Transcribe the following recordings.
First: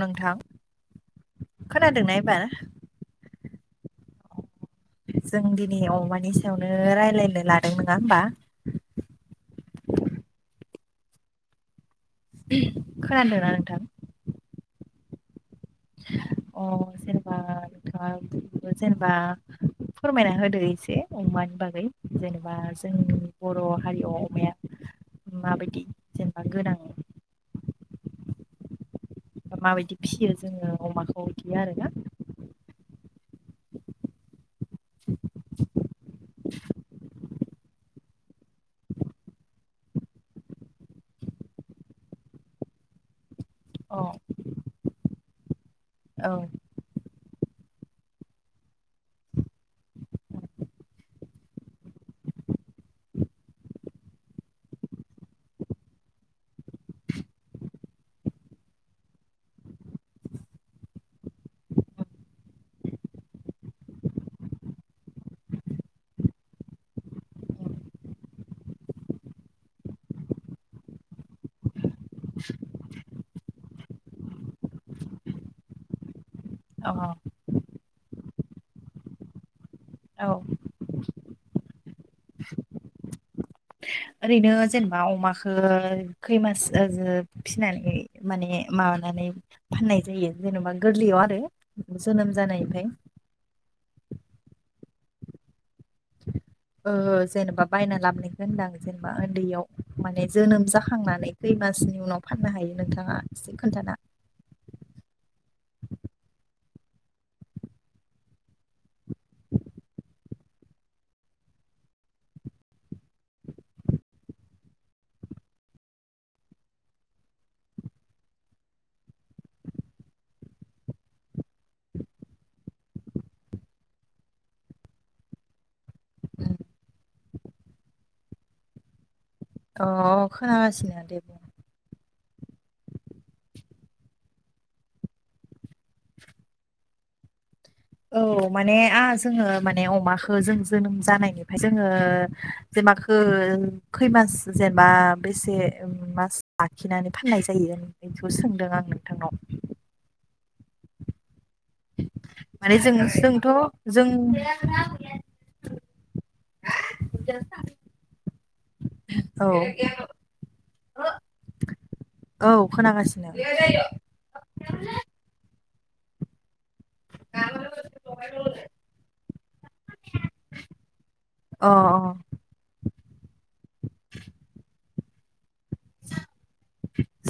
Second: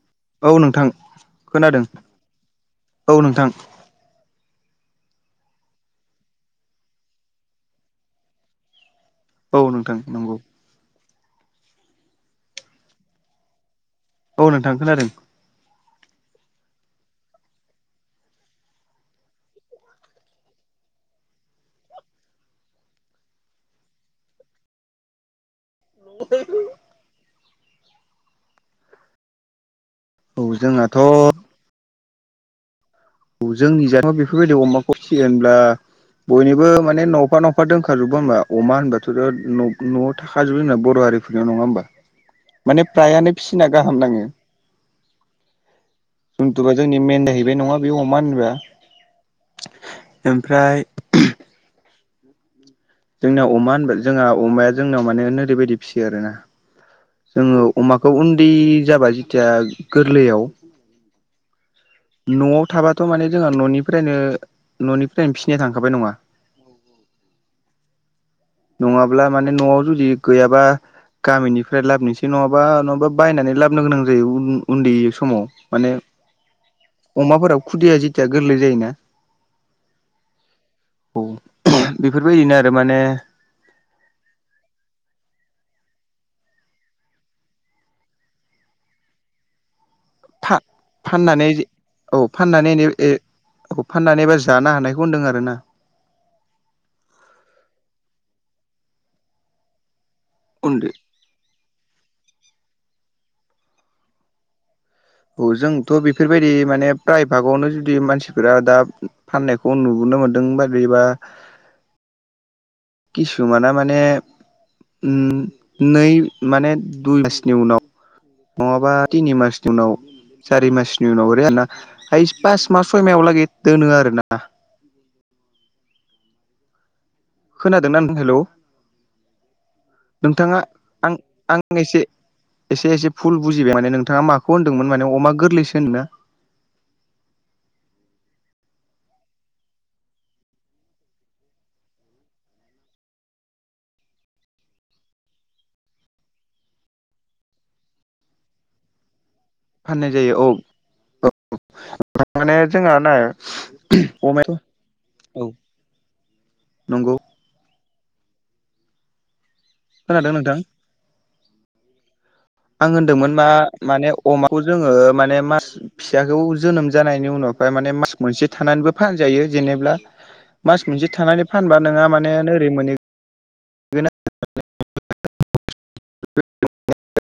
नोंथां औ नोंथां खोनादों खोनादोंना एबार औ नोंथां। जों दिनै अमानि सायावनो राय्लायनो लादों नङा होमबा? औ नोंथां नंगौ। खोनादों ना नोंथां। औ नोंथां खोनादों। अ जेनेबा नोंथाङा जेनेबा फोरमायना होदो एसे अमानि बागै जेनेबा जोंनि बर' हारियाव अमाया माबायदि जेनेबा गोनां। माबायदि फिसियो औ जोङो जोंहाथ' अमाखौ बिदियो आरोना। औ जोंनि जाहाव बेफोरबायदि अमाखौ फिग होनब्ला बयनिबो माने न'फा न अखा दोंखाजोबो नङा होनबा अमा होनबाथ'थ''आव थाखाजोबबो जबा बर' हारिफोरनियाव नङा होनबा माने फ्रायानो फिना गाहाम अ नाङो‌। औ जोंथुबा जोंनि मेन जाहैबाय नङा बे अमा होनोबा ओमफ्राय जोंनियाव अमा होनबा जोंहा अमाया जोंनाव माने ओरैबायदि फिसियो आरोना। जोङो अमाखौ उन्दै जाबा जेथिया गोरलैयाव न'आव थाबाथ' माने जोंहा न'निफ्रायनो न'निफ्रायनो फिसिनाया थांखाबाय नङा ओम नङाब्ला माने न'आव जुदि गैयाबा गामिनिफ्राय लाबोनोसै नङाबा नङाबा बायनानै लाबोन गोनां जायो उन्दै समाव माने अ अमाफोरा खुदिया जेथिया गोरलै जायोना। औ। औ बेफोरबायदिनो आरो माने ओरैनो जेनेबा अमाखौ खै मास ओ फिनानै माने माबानानै फाननाय जायो जेनेबा गोरलैयाव आरो फाननानै औ जोनोम फाननानै जानायनिफ्राय औ फाननानैबा जानो हानायखौ होनदों आरोना। ओ जेनेबा बायना लाबोनखौ होनदां जेनेबा उनदैयाव माने जोनोम उन्दै जाखांनानै खै मासनि उनाव फाननो हायो नोंथाङा एसे खोनथाना औ जोंथ' बेफोरबायदि माने प्राय भागावनो जुदि मानसिफोरा दा फाननायखौ नुबोनो मोनदों बायदिबा किसुमाना माने नै माने दुइ मासनि उनाव नङाबा तिनि मासनि उनाव सारि मासनि उनाव ओरै आरना पास मास सयमायावलागै दोनो आरोना। उम‌। खोनादों ना नों हेलौ। अ अ नोंथाङा खोनागासिनो आं दे बुं। आं एसे एसे एसे फुल बुजिबाय माने नोंथाङा माखौ होनदोंमोन माने अमा गोरलैसो होनदों ना? औ माने आ जोङो माने अमाखौ जों जोनोम जानायनिफाय जोङो जे माखो खैमास जेनेबा बेसे मास लाखिनानै फाननाय जायो? बेखौ सोंदों आं नोंथांनाव। फाननाय जायो औ औ। माने [inaudible] जों जोंहा नाय जोंथ' जों अमाया [inaudible] औ नंगौ जथ [unintelligible] खोनादों नोंथां औ [inaudible] आं खोनागासिनो होन्दोंमोन अ मा माने अमाखौ जोङो माने मास फिसाखौ जोनोम जानायनि उनावहाय माने मास मोनसे थानानैबो फानजायो जेनेब्ला। मास मोनसे थानानै अ फानबा नोंहा माने ओरै [inaudible] मोनहै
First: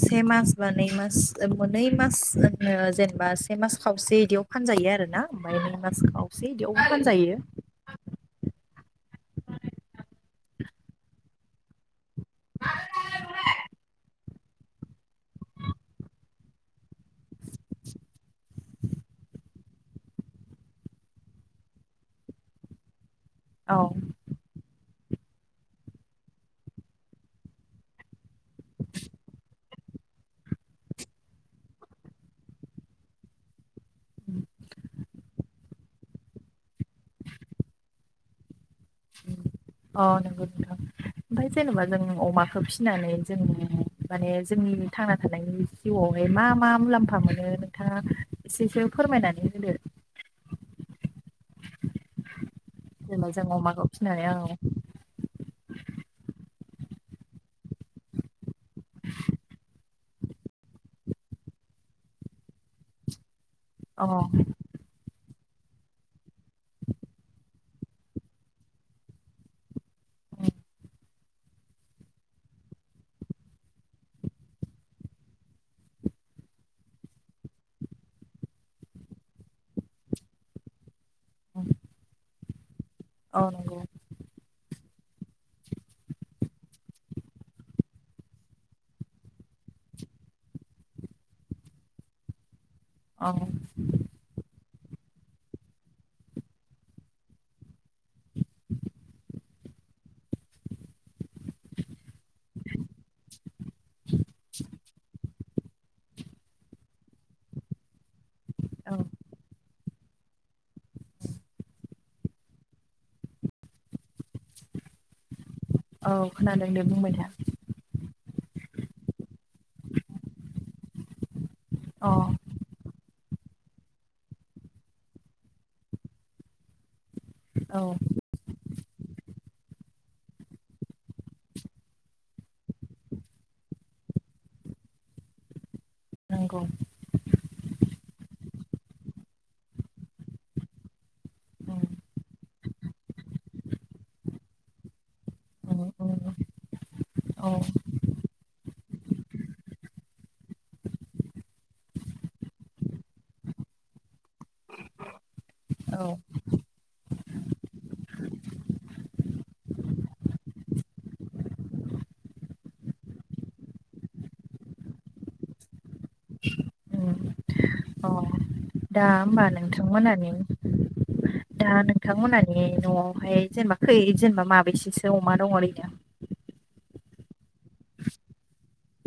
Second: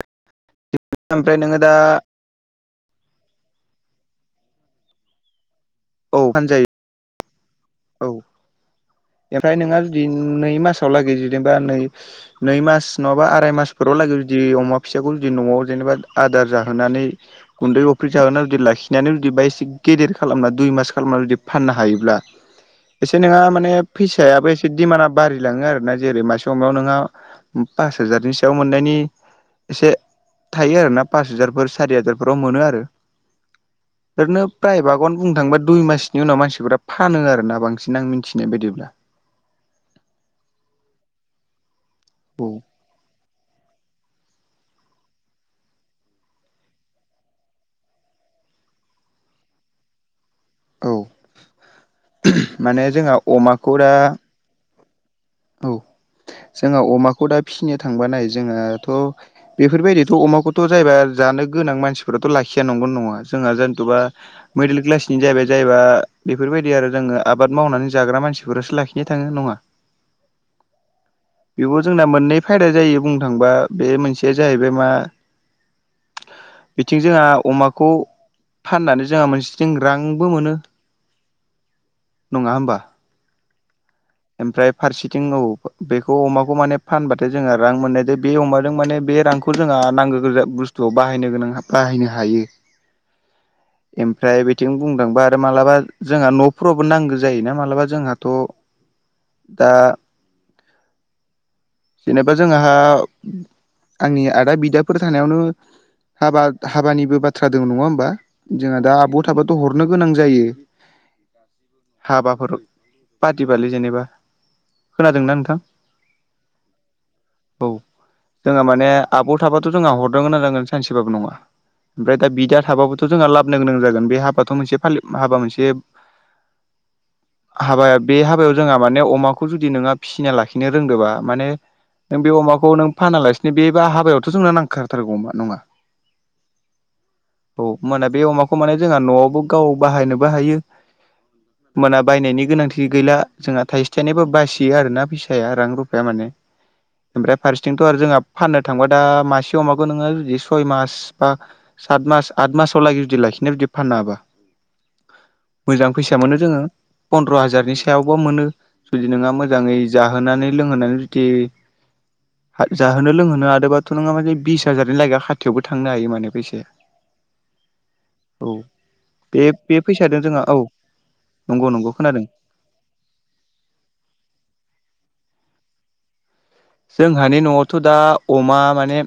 से मास बा नै मास ओमफ्राय नोङो दा मोनै मास ओ नो जेनेबा से मास खावसे बिदियाव फानजायो आरोना ओमफ्राय नै मास औ खावसे फानजायो बिदियावबो फानजायो। औ ओमफ्राय नोंहा जुदि नै मासाव लागै जुदिबा नै नै मास नङाबा आराय मासफोराव लागै जुदि अमा फिसाखौ जुदि न'आव जेनेबा आदार जाहोनानै गुन्दै अफ्रि जाहोनानै जुदि लाखिनानै जुदि बा एसे गेदेर खालामना दुइ मास खालामनानै जुदि फाननो हायोब्ला एसे नोंहा माने औ फैसायाबो एसे दिडिमान्डआ बारि लाङो आरो ना जेरै मासे समाव नोंहा पास हाजारनि सायाव मोननायनि एसे थायो आरोना पास हाजारफोर सारि हाजारफोराव मोनो आरो। ओरैनो फ्रायभागावनो बुंनो थांबा दुइ मास नि उनाव मानसिफोरा फानो आरोना बांसिन आं मिनथिनाय बायदिब्ला। अ नंगौ नोंथां ओमफ्राय जेनेबा जों अमाखौ औ फिनानै जों माने जोंनि थांना थानायनि जिउआवहाय मा मा मुलाम्फा मोनो नोंथाङा एसेसो फोरमायनानै होदो। औ माने जोंहा जेनेबा जों अमाखौ दा फिसिनानै औ औ जोंहा अमाखौ दा फिसिनो थांबानाय जोंहाथ' बेफोर बायदिथ' अमाखौथ' जायबा जानो गोनां मानसिफोराथ' लाखिया नंगौना नङा? जोंहा जेनथ'बा औ मिडल क्लासनि जाहैबाय जायबा बेफोर बायदि आरो जोङो आबाद मावनानै जाग्रा मानसिफोरासो लाखिनो थाङो नङा? औ बेखौ जोंना मोननै फायदाया जायो बुंनो थांबा बे मोनसेया जाहैबाय मा बिथिं जोंहा अमाखौ फाननानै जोंहा मोनसेथिं रांबो मोनो। नङा होमबा। औ नंगौ। ओमफ्राय फारसेथिं औ बेखौ अमाखौ माने फानबाथाय जोंहा रां मोननाय दे बे अमाजों माने बे रांखौ खौ जोंहा नांगौ गोजा बुस्थुआव बाहायनो गोनां बाहायनो हायो। औ ओमफ्राय बेथिं बुंथांबा आरो मालाबा जोंहा न'फोरावबो नांगो जायोना मालाबा जोंहाथ' दा जेनेबा जोंहा आंनि आदा बिदाफोर थानायावनो हाबा हाबानिबो बाथ्रा दों नङा होमबा? जोंहा औ दा आब' थाबथ' हरनो गोनां जायो। हाबाफोर पाथिबालि जेनेबा खोनादोंना नोंथां? औ खोनादों दे बुंबाय था। औ जोंहा माने आब' थाबाथ' जोंहा हरनो गोनां जागोन सानसेबाबो नङा। अ ओमफ्राय दा बिदा थाबाबोथ' जोंहा लाबोननो गोनां जागोन बे हाबाथ' मोनसे फालि हाबा मोनसे औ हाबाया बे हाबायाव जोंहा माने अमाखौ जुदि नोंहा फिना लाखिनो रोंदोंबा माने नों बे अमाखौ नों फानालासिनो बेा हाबायावथ' जोंना नांथारथारगौ अमा नङा नोंगौ। औ होनाना बे अमाखौ माने जोंहा न'आवबो गाव बाहायनोबो हायो। उम मोना बायनायनि गोनांथि गैला। जोंहा थाइसे थाइनैबो बासियो आरोोना फैसाया रां उम रुफाया उम माने। ओमफ्राय औ फारसेथिंथ' आरो जोंहा फाननो थांबा दा मासे अमाखौ नोङो बिदि सय मास बा सात मास आठ मासाव लागि जुदि लाखिनाय जुदि फानानो हाबाय मोजां औ फैसा मोनो जोङो पन्द्र' हाजारनि सायाव अबबा मोनो जुदि नोंङहा मोजाङै जाहोनानै लोंहोनानै जुदि। जाहोनो लोंहोनो हादोंबाथ' ननोङा माने बिस हाजारनि लागै खााथाययावबो थांनो हायो माने फैसाया [unintelligible] औ दा बे होमबा बे फैसाजों नोंथांमोनानि जोंहा औ नंगौ दा नंगौ खोनादों नोंथांमोनानि बे न'आवहाय जेनेबा खै जेनेबा माबेसेंसो अमा दङ रै दा जोंहानि न'आवथ' दा अमा माने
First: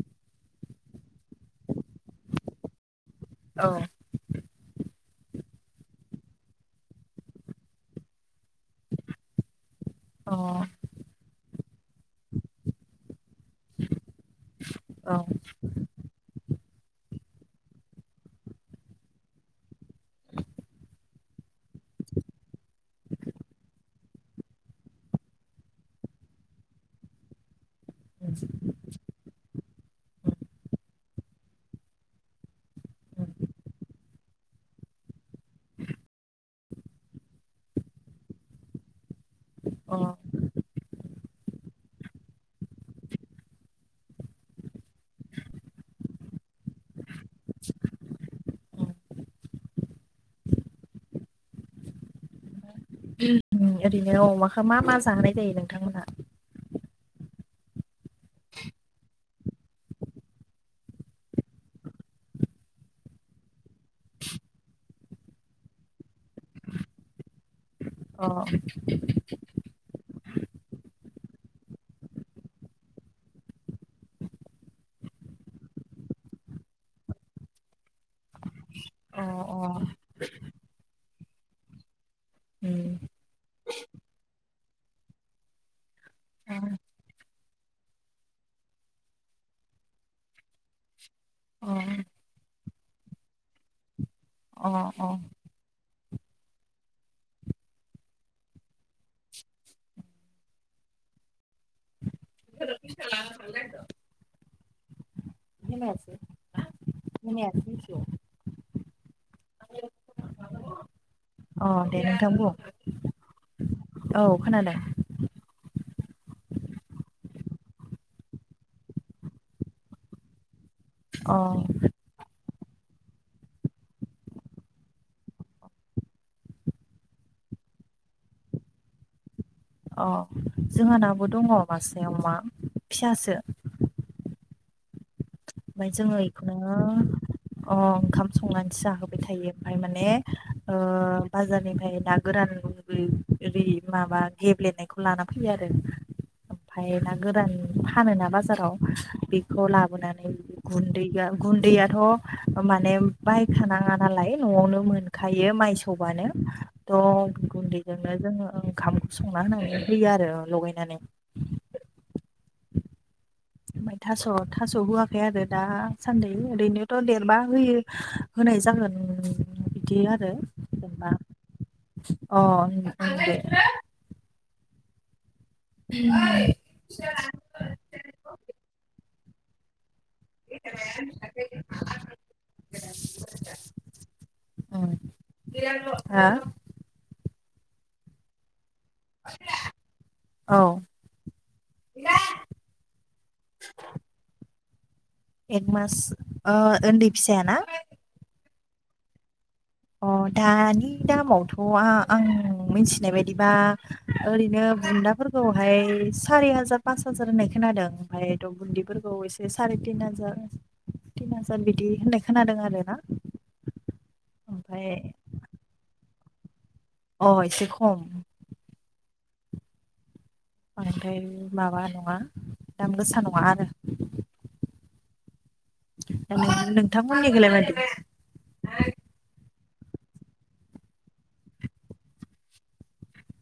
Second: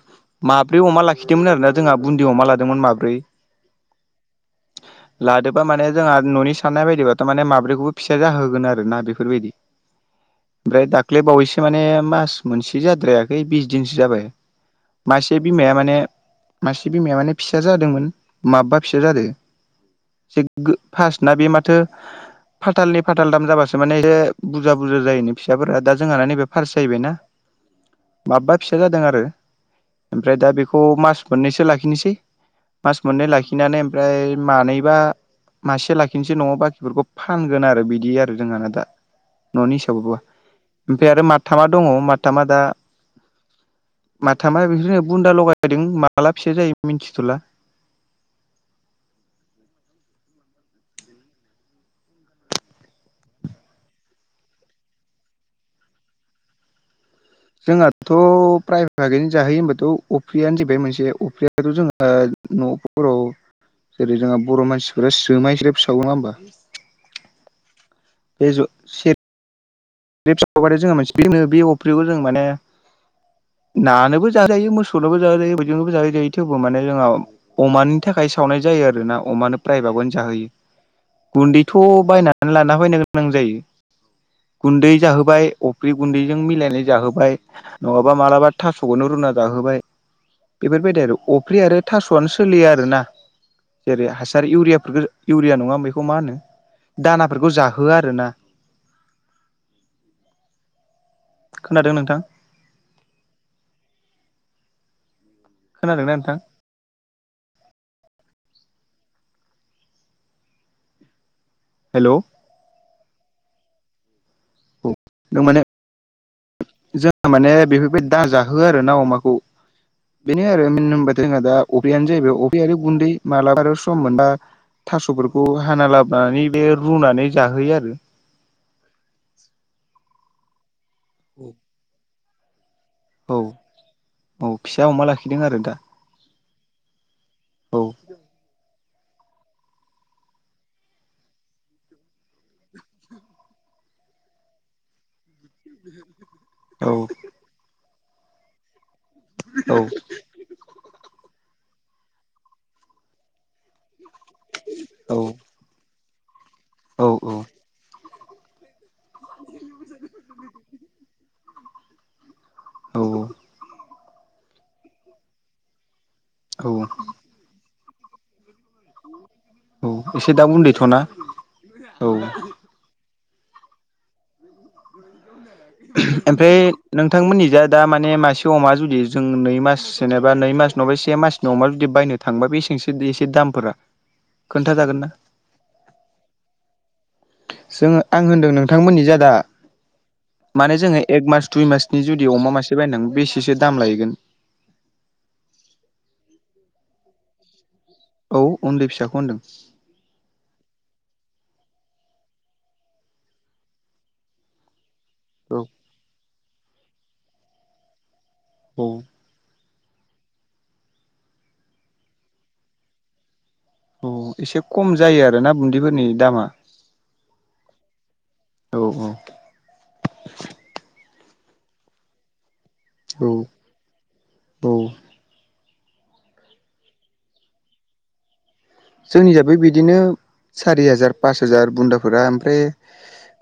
माब्रै अमा लाखिदोंमोन आरोना जोंहा बुन्दि अमा लादोंमोन माब्रै औ लादोंोबा माने जोंहा न'नि साननाय बायदिबाथ' माने माब्रैखौबो फिसााया जाहोगोन आरो ना बेफोर बायदि [inaudible] ओमफ्राय दाख्लै बावैसो माने मास मोनसे जाद्रायाखै बिस दिनसो जाबाय औ मासे बिमाया माने मासे बिमाया माने फिसा जादोंमोन माबबा फिसा जादों ए फार्ट नना बे माथो फाथालनि फाथाल दाम जाबासो माने एसे बुरजा बुरजा जायोनो फिसाफोरा दा जोंना नैबे फार्स्ट जाहबाय ना उम माबबा फिसा जादों आरो ओमफ्राय दा बेखौ मास मोननैसो लाखिनोसै। मास उम मोननै लाखिनानै ओमफ्राय मानैबा मासे लाखिनोसै न'आव बाखिफोरखौ फानगोन आरो बिदि आरो जोंहाना दा न'नि उम अ हिसाबै ब ओमफ्राय आरो माथामा दङ माथामा दा माथाम मा बेसो बुन्दा लगायदों माला फिसा जायो मिन्थिथ'ला ओरैनो अमाखौ मा मा जाहोनाय जायो नोंथांमोनहा जोंहाथ' प्रायभभागैनो जाहोयो होनबाथ' अफ्रियानो जाहैबाय मोनसे अफ्रियाथ' जों न'फोराव जेरै जोंहा बर' मानसिफोरा सोमाय स्र फिसावौङा होमबा अ बे फिस जोङो मोनसे बेनो बे अफ्रिखौ जों माने नानोबो जाजायो मोसौनोबो जाजायो बिदिनोबो जाहायो जायो थेवबो माने जोंहा अमानि थाखाय सावनाय जायो आरो ना अ अमानो अ प्र्रायबाबनो जाहोयो गुन्दैथ' बायनानै लाना उम बैनो गोनां जायो। गुन्दै जाहोबाय अफ्रि गुन्दैजों अ मिलायनाय जाहोबाय नङाबा मालाबा थास'खौनो रुना जाहोबाय बेफोरबायदि आरो अफ्रि आरो थास'आनो सोलियो आरो ना। जेरै हासार अ इउरियाफोरखौ अ इउरिया नङा बेखौ मा होनो दानाफोरखौ जाहोआ आरो ना खोनादों नोंथां रसालानो सालाय खोनादों ना नोंथां? बेनिसो अ दे हेलौ नोंथां औ खोनादों माने जोंङो माने बेफोरबायदि दाजाहो आरो ना अमाखौ। बेनो आरो म होनबा अ जोंहा दा अफयानो जाहैबाय अफारि गुन्दै मालाबफोर सम मोनबा। थास'फोरखौ हाना लाबोनानै बे रुनानै जाहोयो आरो। अ जोंहाानाबो दङ मासेयाव मा औ औ फिसा अमा लाखिदों आरो दा ओमफ्राय जोङो बेखौनो औ ओंखाम संनानैसो जाहोबाय थायो ओमफाय माने ओ बाजारनिफ्राय ना गोरान ओ माबा गेब्लेनायखौ लाना फैयो आरो औ ओमफफ्राय ना गोदान फानो ना बाजाराव। बेखौ औ लाबोनानै गुन्दै गुन्दैयाथ' माने बायखानाङा नालाय न'आवनो औ मोनखायो मायसौबानो औ थ' गुन्दै बिजोंनो जोङो ओंखामख्रि संना होनानै होयो आरो लगायनानै। औ औ ओमफ्राय थास' थास' होआखै आरो दासान्द औ ओरैनोथ' देरबा होयो। होनाय जागोन औ बिदि आरो एसे दा उन्दैथ'ना जेनेबा औ अ [unintelligible] [inaudible] ओमफ्राय नोंथांमोननि जा दा माने मासे अमा जुदि जों नै मास जेनेबा नै मास नबा से मासनि अमा जुदि बायनो थांबा बेसेबसो एसे दामफोरा? खोन्थाजागोन ना? [unintelligible] हा जोङो आं होन्दों नों नोंथांमोननि जादा औ माने जोङो एक मास दुइ मासनि जुदि अमा मासे ए बायनानै बेसेसो दाम लायैगोन? एक मास ओ उन्दै फिसायाना? औ उन्दै फिसाखौ होनदों। अ दानि दामावथ' आं मिथिनाय बायदिबा ओरैनो बुन्दा औ फोरखौहाय सारि हाजार फास हाजार होननाय खोनादों ओमफ्रायायथ' औ गुन्ददिफोरखौ एसे बे साराय तिन हाजार तिन हाजार बिदि होननाय खोनादों आर ना। अ एसे खम जायो आरो ना बुदिफोरनि दामा। अ एसे खम औ औ ओमफ्राय माबा नङा। दाम गोसा औ नङा आरो। औ [unintelligible] नोंथांमोननिखैलाय मादि? जों हिसाबै बिदिनो सारि हाजार पास हाजार बुन्दाफोरा ओमफ्राय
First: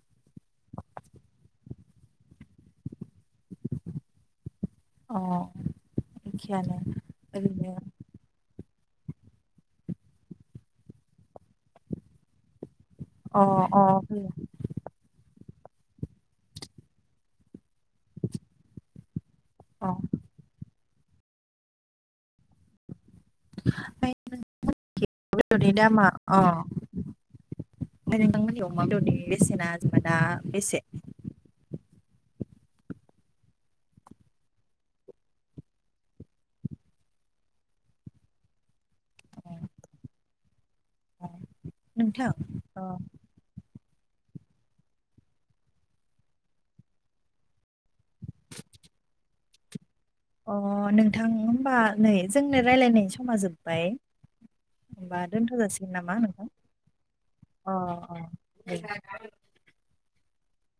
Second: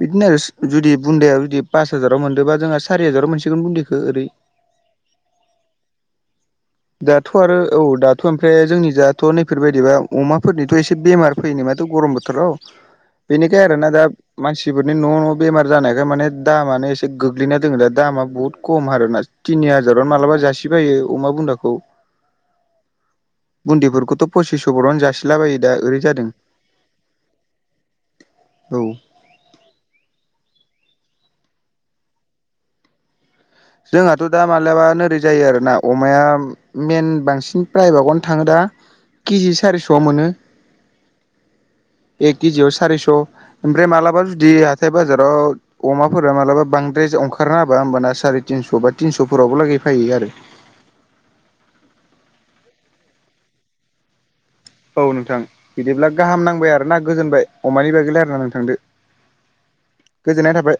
बिदिनो आरो जुदि बुन्दाया जुदि पास हाजाराव मोनदोंबा जोंहा सारि हाजाराव मोनसिगोन बुन्दैखौ ओरै अ एखियाानो। दाथ' आरो औ दा थ' ओमफ्राय जोंनि दाथ' नैफोरबायदिबा अमाफोरनिथ' एसे बेमार फैयो नो माथ' गरम बोथोराव? [inaudible] बेनिखाय आरो अ ना दा फैयो मानसिफोरनि न' न' बेमार जानायखाय माने दामानो एसे गोग गोग्लैना दङ दा दामा बहु खम आरोना तिनि अ हाजारावनो मालाबा जासि बायो अमा बुनदा खौ [inaudible] ओमफ्राय बुन्ददिफोरखौथ' पसिस ह बररावनो अमा जासिलाबायो बेदरनि दा ओरै दामा जादों। अ ओमफ्राय नोंथांमोननि औ अमा बेदरनि बेसेना जेनेबा दा बेसे? जोंहाथ' दा मालाबा ओरै जायो आरोना अमाया मेन बांसिन प्राइभागआवनो थाङो दा केजि सारिस'आव मोनो नोंथां एक केजियाव अ सारिस'। ओमफ्राय मालाबा जुदि हाथाय बाजाराव अमाफोरा मालाबा बांद्राय अंखार ओंखारना होबा होनबा सारि थिनस' बा तिनस'फोरावबो लागै फैयो आरो। अ नोंथां होमबा नै जोंनो रायजलायनाय समा जोब्बाय। औ होमबा नोंथां दोनथ' जासिगोन बिदिब्ला नामा गाहाम नोंथां नांबाय आरोना गोजोनबाय अ अमानि बागै अ रायलायना नोंथांदो दे [inaudible] गोजोननाय थाबाय